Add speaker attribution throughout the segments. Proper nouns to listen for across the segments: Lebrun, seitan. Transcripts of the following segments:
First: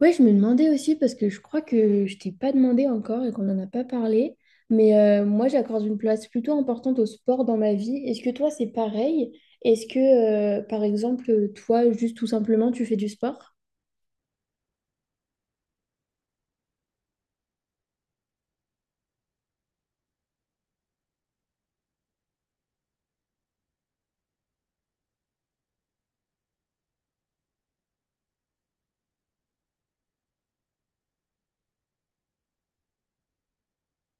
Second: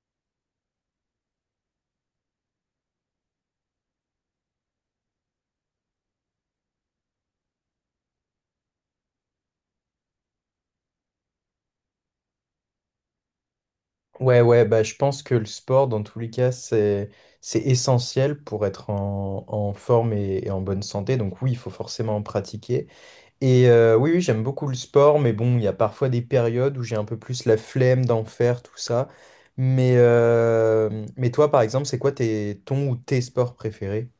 Speaker 1: Ouais, je me demandais aussi parce que je crois que je t'ai pas demandé encore et qu'on n'en a pas parlé. Mais moi, j'accorde une place plutôt importante au sport dans ma vie. Est-ce que toi, c'est pareil? Est-ce que, par exemple, toi, juste tout simplement, tu fais du sport?
Speaker 2: Ouais, ouais, bah, je pense que le sport, dans tous les cas, c'est essentiel pour être en forme et en bonne santé. Donc oui, il faut forcément en pratiquer. Et oui, oui, j'aime beaucoup le sport, mais bon, il y a parfois des périodes où j'ai un peu plus la flemme d'en faire, tout ça. Mais toi, par exemple, c'est quoi tes, ton ou tes sports préférés?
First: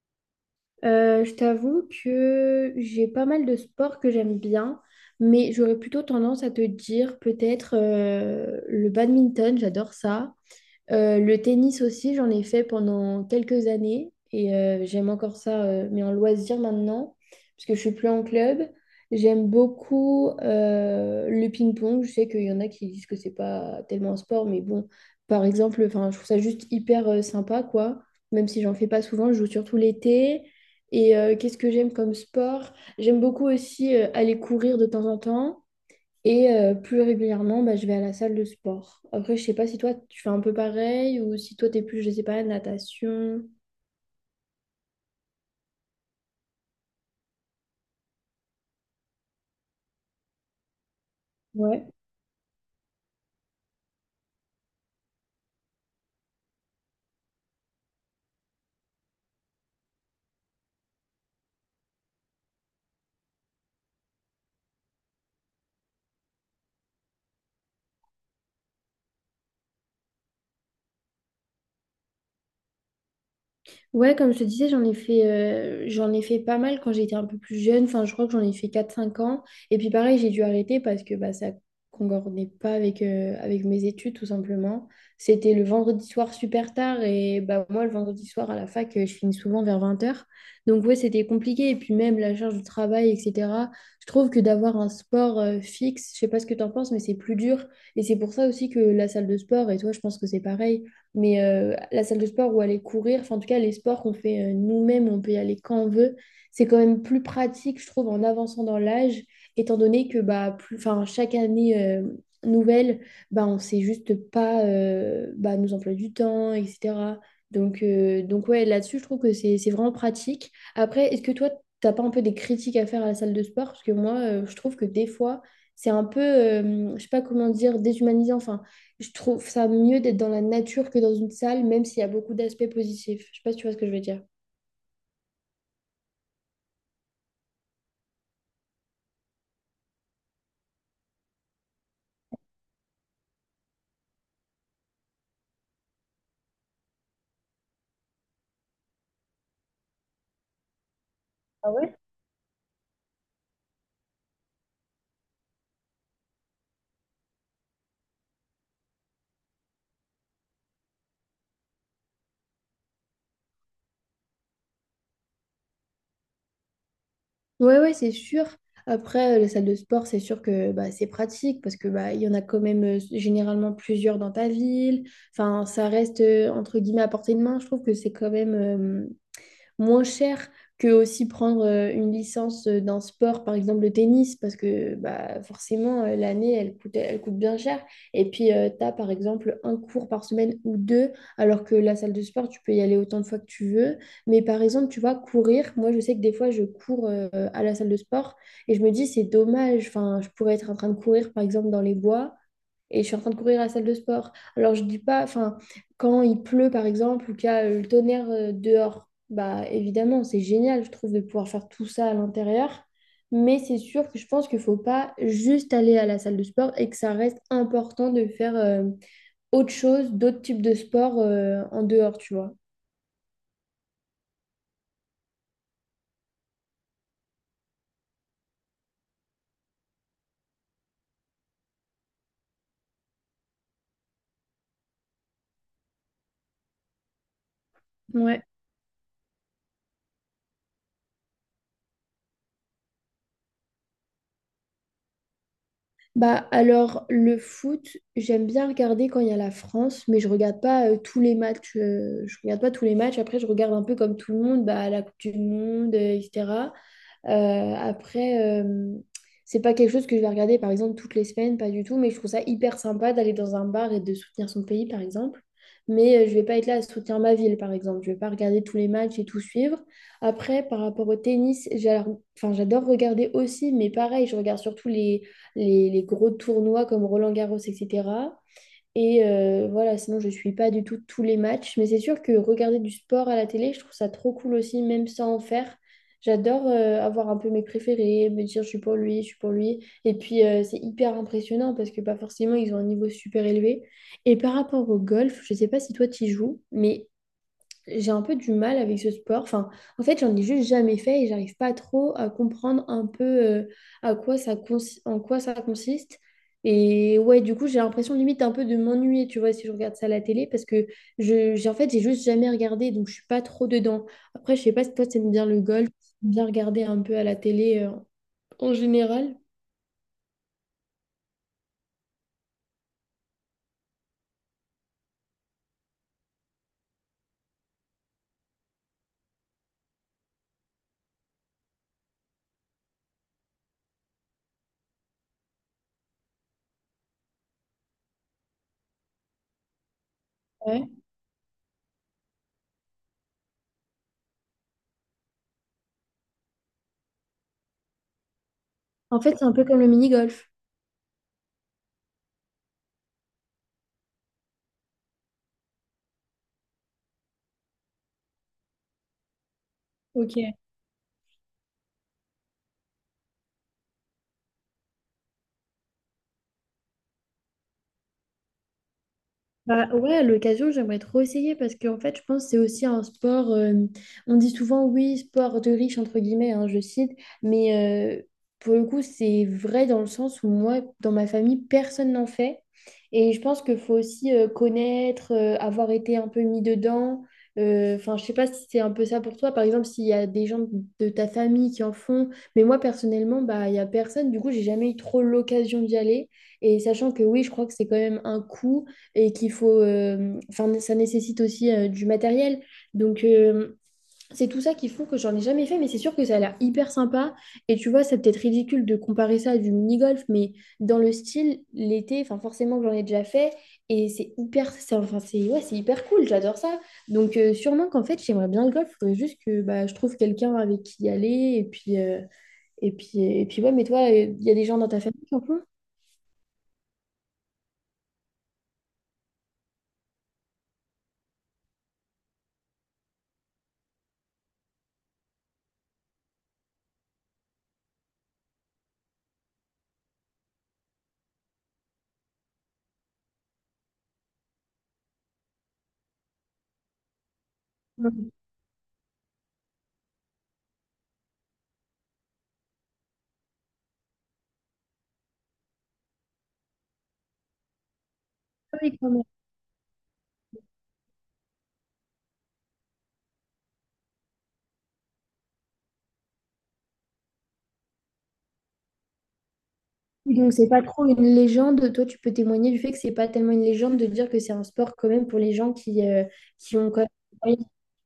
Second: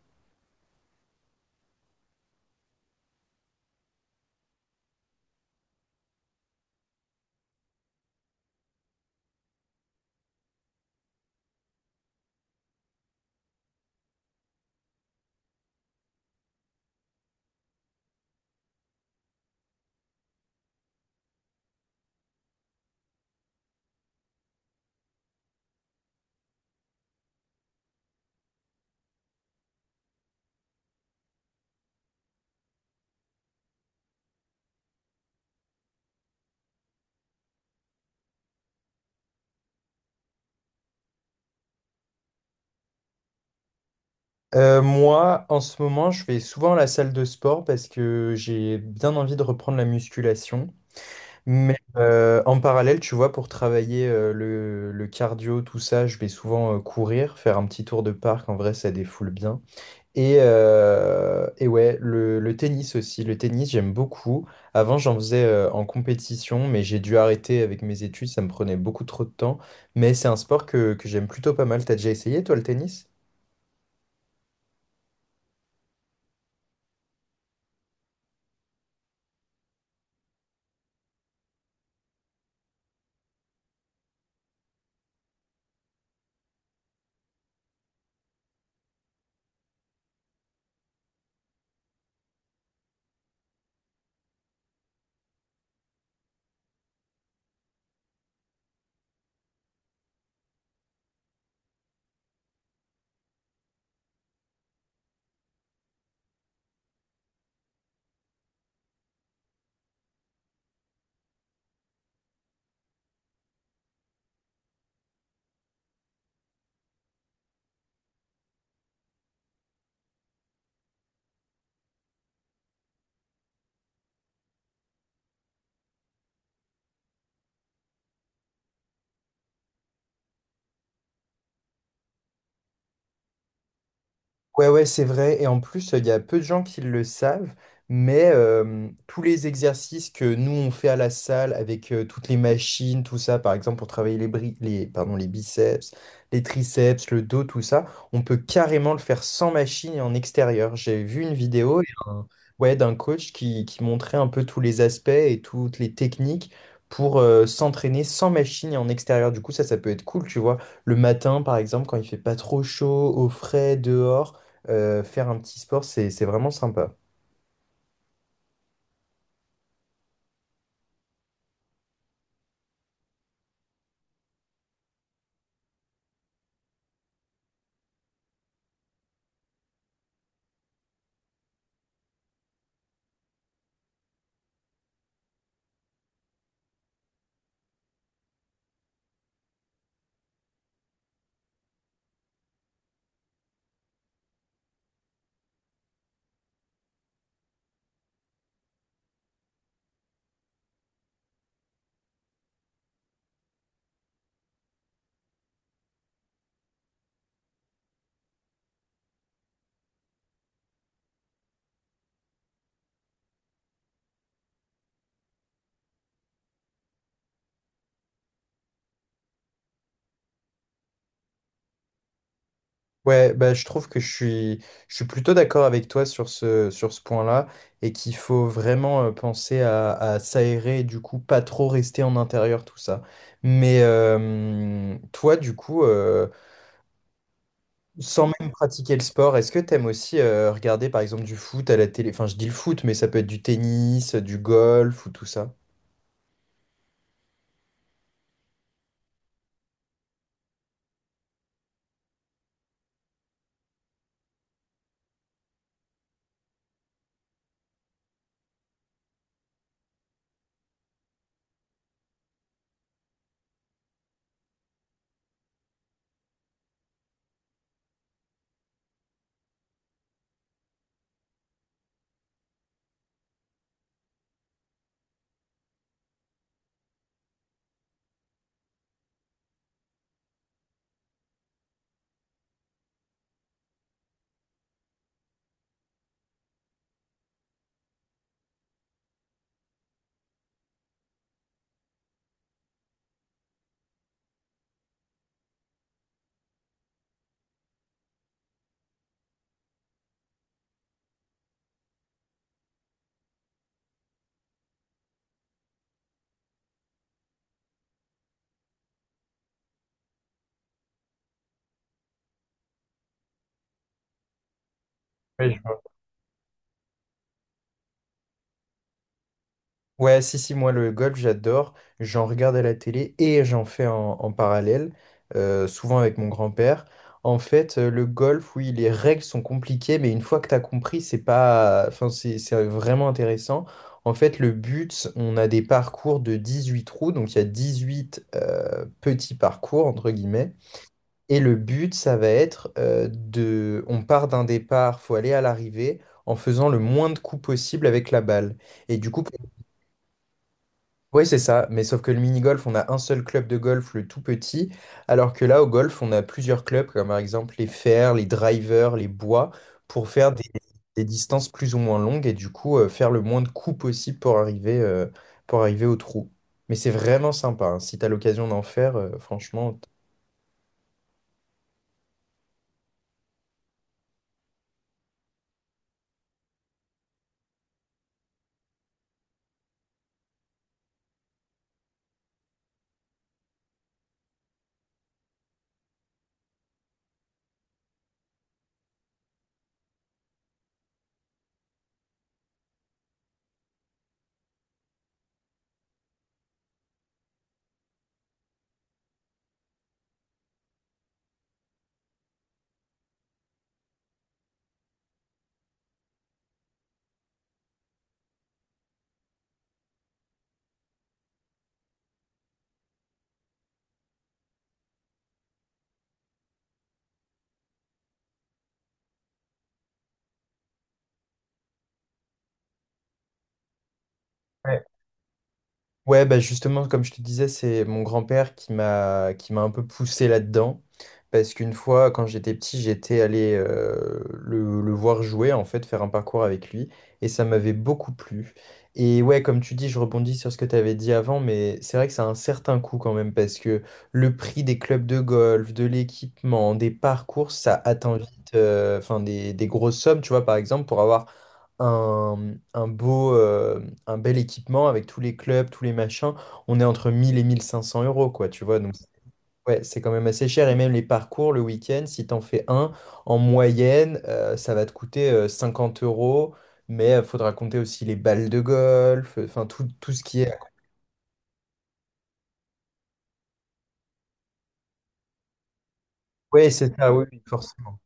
Speaker 1: Je t'avoue que j'ai pas mal de sports que j'aime bien, mais j'aurais plutôt tendance à te dire peut-être le badminton, j'adore ça. Le tennis aussi, j'en ai fait pendant quelques années et j'aime encore ça, mais en loisir maintenant, parce que je suis plus en club. J'aime beaucoup le ping-pong. Je sais qu'il y en a qui disent que c'est pas tellement un sport, mais bon, par exemple, enfin, je trouve ça juste hyper sympa, quoi. Même si j'en fais pas souvent, je joue surtout l'été. Et qu'est-ce que j'aime comme sport? J'aime beaucoup aussi aller courir de temps en temps. Et plus régulièrement, bah, je vais à la salle de sport. Après, je sais pas si toi, tu fais un peu pareil ou si toi, t'es plus, je sais pas, natation.
Speaker 2: Moi, en ce moment, je vais souvent à la salle de sport parce que j'ai bien envie de reprendre la musculation. Mais
Speaker 1: Ouais.
Speaker 2: en parallèle, tu vois, pour travailler le cardio, tout ça, je vais souvent courir, faire un petit tour de parc. En vrai, ça défoule bien. Et ouais, le tennis aussi. Le tennis, j'aime beaucoup. Avant, j'en faisais en compétition, mais j'ai dû arrêter avec mes études. Ça me prenait beaucoup trop de temps. Mais c'est un sport que j'aime plutôt pas mal. T'as déjà essayé, toi, le tennis?
Speaker 1: Ouais, comme je te disais, j'en ai fait pas mal quand j'étais un peu plus jeune. Enfin, je crois que j'en ai fait 4, 5 ans. Et puis pareil, j'ai dû arrêter parce que bah, ça concordait pas avec mes études, tout simplement. C'était le vendredi soir super tard. Et bah, moi, le vendredi soir à la fac, je finis souvent vers 20 heures. Donc ouais, c'était compliqué. Et puis même la charge du travail, etc. Je trouve que d'avoir un sport fixe, je sais pas ce que tu en penses, mais c'est plus dur. Et c'est pour ça aussi que la salle de sport, et toi, je pense que c'est pareil mais la salle de sport où aller courir, enfin en tout cas les sports qu'on fait nous-mêmes, on peut y aller quand on veut, c'est quand même plus pratique, je trouve, en avançant dans l'âge, étant donné que bah, plus, enfin, chaque année nouvelle, bah, on ne sait juste pas bah, nous employer du temps, etc. Donc ouais, là-dessus, je trouve que c'est vraiment pratique. Après, est-ce que toi, t'as pas un peu des critiques à faire à la salle de sport? Parce que moi, je trouve que des fois, c'est un peu, je sais pas comment dire, déshumanisant. Enfin, je trouve ça mieux d'être dans la nature que dans une salle, même s'il y a beaucoup d'aspects positifs. Je sais pas si tu vois ce que je veux dire.
Speaker 2: Ouais, ouais, c'est vrai. Et en plus, il y a peu de gens qui le savent, mais tous les exercices que nous, on fait à la salle avec toutes les machines, tout ça, par exemple, pour travailler les, pardon, les biceps, les triceps, le dos, tout ça, on peut carrément le faire sans machine et en extérieur. J'ai vu une
Speaker 1: Ah
Speaker 2: vidéo
Speaker 1: ouais?
Speaker 2: ouais, d'un coach qui montrait un peu tous les aspects et toutes les techniques pour s'entraîner sans machine et en extérieur. Du coup, ça peut être cool, tu vois. Le matin, par exemple, quand il fait pas trop chaud, au frais, dehors. Faire un petit sport, c'est vraiment sympa.
Speaker 1: Ouais, ouais, c'est sûr. Après, les salles de sport, c'est sûr que bah, c'est pratique parce que bah, il y en a quand même généralement plusieurs dans ta ville. Enfin, ça reste entre guillemets à portée de main. Je trouve que c'est quand même moins cher que aussi prendre une licence d'un sport, par exemple le tennis, parce que bah, forcément, l'année, elle coûte bien cher. Et puis, tu as par exemple un cours par semaine ou deux, alors que la salle de sport, tu peux y aller autant de fois que tu veux. Mais par exemple, tu vois, courir, moi, je sais que des fois, je cours à la salle de sport et je me dis, c'est dommage, enfin, je pourrais être en train de courir, par exemple, dans les bois et je suis en train de courir à la salle de sport. Alors, je dis pas, enfin, quand il pleut, par exemple, ou qu'il y a le tonnerre dehors, bah évidemment, c'est génial, je trouve, de pouvoir faire tout ça à l'intérieur. Mais c'est sûr que je pense qu'il ne faut pas juste aller à la salle de sport et que ça reste important de faire autre chose, d'autres types de sport en dehors, tu vois.
Speaker 2: Ouais, bah, je trouve que je suis plutôt d'accord avec toi sur ce point-là et qu'il faut vraiment penser à s'aérer et du coup pas trop rester en intérieur, tout ça. Mais toi, du coup, sans
Speaker 1: Ouais.
Speaker 2: même pratiquer le sport, est-ce que t'aimes aussi regarder par exemple du foot à la télé? Enfin, je dis le foot, mais ça peut être du tennis, du golf ou tout ça.
Speaker 1: Bah alors le foot, j'aime bien regarder quand il y a la France, mais je regarde pas tous les matchs. Je regarde pas tous les matchs. Après, je regarde un peu comme tout le monde, bah, la Coupe du Monde, etc. Euh, après, c'est pas quelque chose que je vais regarder par exemple toutes les semaines, pas du tout. Mais je trouve ça hyper sympa d'aller dans un bar et de soutenir son pays, par exemple. Mais je vais pas être là à soutenir ma ville, par exemple. Je vais pas regarder tous les matchs et tout suivre. Après, par rapport au tennis, enfin, j'adore regarder aussi, mais pareil, je regarde surtout les gros tournois comme Roland-Garros, etc. Et voilà, sinon je suis pas du tout tous les matchs, mais c'est sûr que regarder du sport à la télé, je trouve ça trop cool aussi, même sans en faire. J'adore avoir un peu mes préférés, me dire je suis pour lui, je suis pour lui. Et puis c'est hyper impressionnant parce que pas forcément ils ont un niveau super élevé. Et par rapport au golf, je sais pas si toi tu joues, mais j'ai un peu du mal avec ce sport. Enfin, en fait, j'en ai juste jamais fait et j'arrive pas trop à comprendre un peu à quoi ça consi- en quoi ça consiste. Et ouais, du coup, j'ai l'impression limite un peu de m'ennuyer, tu vois, si je regarde ça à la télé, parce que j'ai, en fait, j'ai juste jamais regardé, donc je suis pas trop dedans. Après, je sais pas si toi, t'aimes bien le golf, t'aimes bien regarder un peu à la télé en général.
Speaker 2: Ouais, si, si, moi le golf, j'adore. J'en regarde à la télé et j'en fais en parallèle, souvent avec mon grand-père. En fait, le golf, oui, les règles sont compliquées, mais une fois que tu as compris, c'est pas, enfin, c'est vraiment intéressant. En fait, le but, on a des parcours de 18 trous, donc il y a 18 petits parcours, entre guillemets.
Speaker 1: Ouais.
Speaker 2: Et le but, ça va être de... On part d'un départ, faut aller à l'arrivée en faisant le moins de coups possible avec la balle. Et du
Speaker 1: En
Speaker 2: coup,
Speaker 1: fait, c'est un peu comme le mini-golf.
Speaker 2: oui, c'est ça, mais sauf que le mini-golf, on a un seul club de golf, le tout petit, alors que là, au golf, on a plusieurs clubs, comme par exemple les fers, les drivers, les bois, pour faire des,
Speaker 1: Ok.
Speaker 2: des distances plus ou moins longues et du coup, faire le moins de coups possible pour arriver au trou. Mais c'est vraiment sympa, hein. Si tu as l'occasion d'en faire, franchement.
Speaker 1: Bah ouais, à l'occasion, j'aimerais trop essayer parce qu'en fait, je pense que c'est aussi un sport. On dit souvent, oui, sport de riche, entre guillemets, hein, je cite, mais pour le coup, c'est vrai dans le sens où moi, dans ma famille, personne n'en fait. Et je pense qu'il faut aussi connaître, avoir été un peu mis dedans. Enfin, je sais pas si c'est un peu ça pour toi. Par exemple, s'il y a des gens de ta famille qui en font, mais moi, personnellement, bah, il y a personne. Du coup, j'ai jamais eu trop l'occasion d'y aller. Et sachant que oui, je crois que c'est quand même un coût et qu'il faut, enfin, ça nécessite aussi du matériel. Donc, c'est tout ça qui font que j'en ai jamais fait, mais c'est sûr que ça a l'air hyper sympa. Et tu vois, c'est peut-être ridicule de comparer ça à du mini-golf, mais dans le style, l'été, enfin, forcément que j'en ai déjà fait, et c'est hyper, c'est, enfin, c'est, ouais, c'est hyper cool, j'adore ça. Donc, sûrement qu'en fait, j'aimerais bien le golf, il faudrait juste que bah, je trouve quelqu'un avec qui y aller, et puis, ouais, mais toi, il y a des gens dans ta famille qui en font?
Speaker 2: Ouais, bah justement, comme je te disais, c'est mon grand-père qui m'a un peu poussé là-dedans. Parce qu'une fois, quand j'étais petit, j'étais allé le voir jouer, en fait, faire un parcours avec lui. Et ça m'avait beaucoup plu. Et ouais, comme tu dis, je rebondis sur ce que tu avais dit avant, mais c'est vrai que ça a un certain coût quand même, parce que le prix des clubs de golf, de l'équipement, des parcours, ça atteint vite, enfin, des grosses sommes, tu vois, par exemple, pour avoir un beau, un bel équipement avec tous les clubs, tous les machins, on est entre 1000 et 1500 euros, quoi, tu vois.
Speaker 1: Ouais.
Speaker 2: Donc, ouais, c'est quand même assez cher. Et même les parcours le week-end, si t'en fais un, en moyenne, ça va te coûter 50 euros. Mais il faudra compter aussi les balles de golf, enfin tout, tout ce qui est.
Speaker 1: Donc, c'est pas trop une légende. Toi, tu peux témoigner du fait que c'est pas tellement une légende de dire que c'est un sport quand même pour les gens qui, euh,
Speaker 2: Ouais,
Speaker 1: qui ont
Speaker 2: c'est
Speaker 1: quand même
Speaker 2: ça, oui, oui, forcément.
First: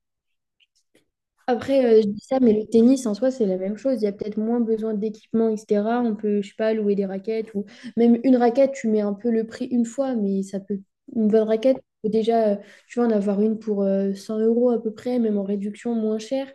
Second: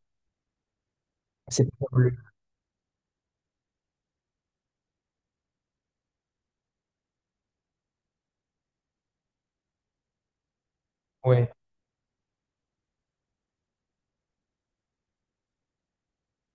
Speaker 2: C'est
Speaker 1: après,
Speaker 2: pas
Speaker 1: je
Speaker 2: bleu.
Speaker 1: dis ça, mais le tennis en soi, c'est la même chose. Il y a peut-être moins besoin d'équipement, etc. On peut, je sais pas, louer des raquettes ou même une raquette, tu mets un peu le prix une fois, mais ça peut, une bonne raquette, tu peux déjà, tu vas en avoir une pour 100 euros à peu près, même en réduction moins cher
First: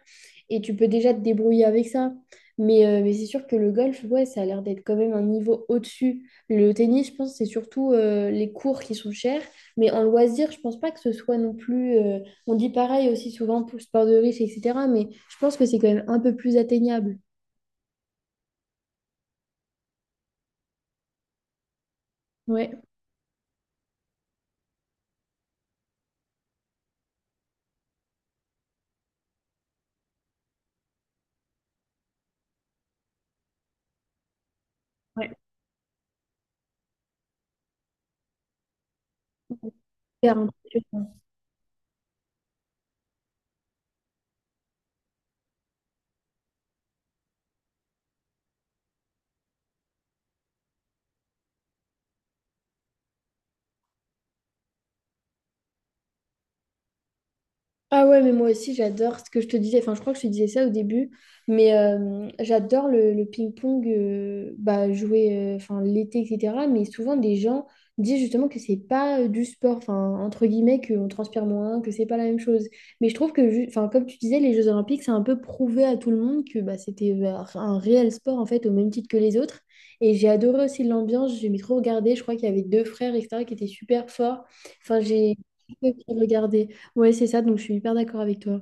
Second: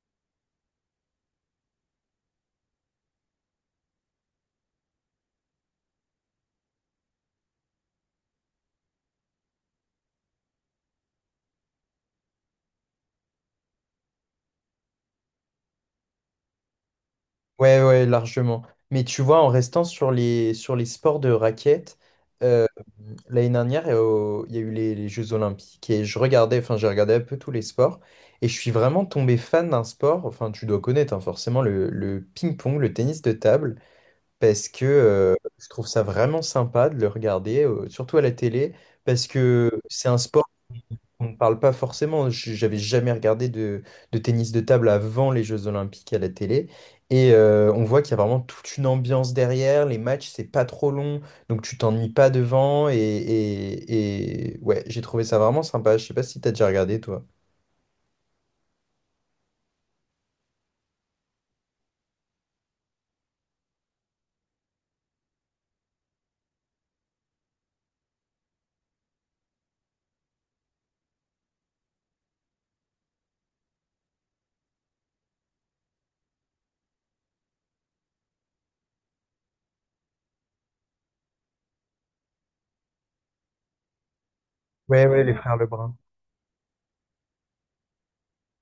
Speaker 1: Et tu peux déjà te débrouiller avec ça. Mais c'est sûr que le golf, ouais, ça a l'air d'être quand même un niveau au-dessus. Le tennis, je pense, c'est surtout les cours qui sont chers. Mais en loisir, je pense pas que ce soit non plus. On dit pareil aussi souvent pour le sport de riche, etc. Mais je pense que c'est quand même un peu plus atteignable.
Speaker 2: Ouais, ouais, largement. Mais tu vois, en restant sur les sports de raquettes, euh,
Speaker 1: Ouais.
Speaker 2: l'année dernière, il y a eu les Jeux Olympiques et je regardais, enfin, j'ai regardé un peu tous les sports et je suis vraiment tombé fan d'un sport, enfin, tu dois connaître hein, forcément le ping-pong, le tennis de table, parce que
Speaker 1: Ouais.
Speaker 2: je trouve ça vraiment sympa de le regarder, surtout à la télé, parce que c'est un sport. On ne parle pas forcément, j'avais jamais regardé de tennis de table avant les Jeux Olympiques à la télé. Et on voit qu'il y a vraiment toute une ambiance derrière, les matchs, c'est pas trop long, donc tu t'ennuies pas devant. Et ouais, j'ai trouvé ça vraiment sympa. Je sais pas si t'as déjà regardé toi.
Speaker 1: Ah ouais, mais moi aussi j'adore ce que je te disais, enfin je crois que je te disais ça au début, mais j'adore le ping-pong bah, jouer enfin, l'été, etc. Mais souvent des gens disent justement que c'est pas du sport, enfin entre guillemets, qu'on transpire moins, que c'est pas la même chose. Mais je trouve que, enfin, comme tu disais, les Jeux Olympiques, c'est un peu prouvé à tout le monde que bah, c'était enfin, un réel sport en fait, au même titre que les autres. Et j'ai adoré aussi l'ambiance, j'aimais trop regarder, je crois qu'il y avait deux frères, etc., qui étaient super forts. Enfin,
Speaker 2: Ouais, ouais, les
Speaker 1: j'ai
Speaker 2: frères Lebrun.
Speaker 1: regardé. Ouais, c'est ça, donc je suis hyper d'accord avec toi.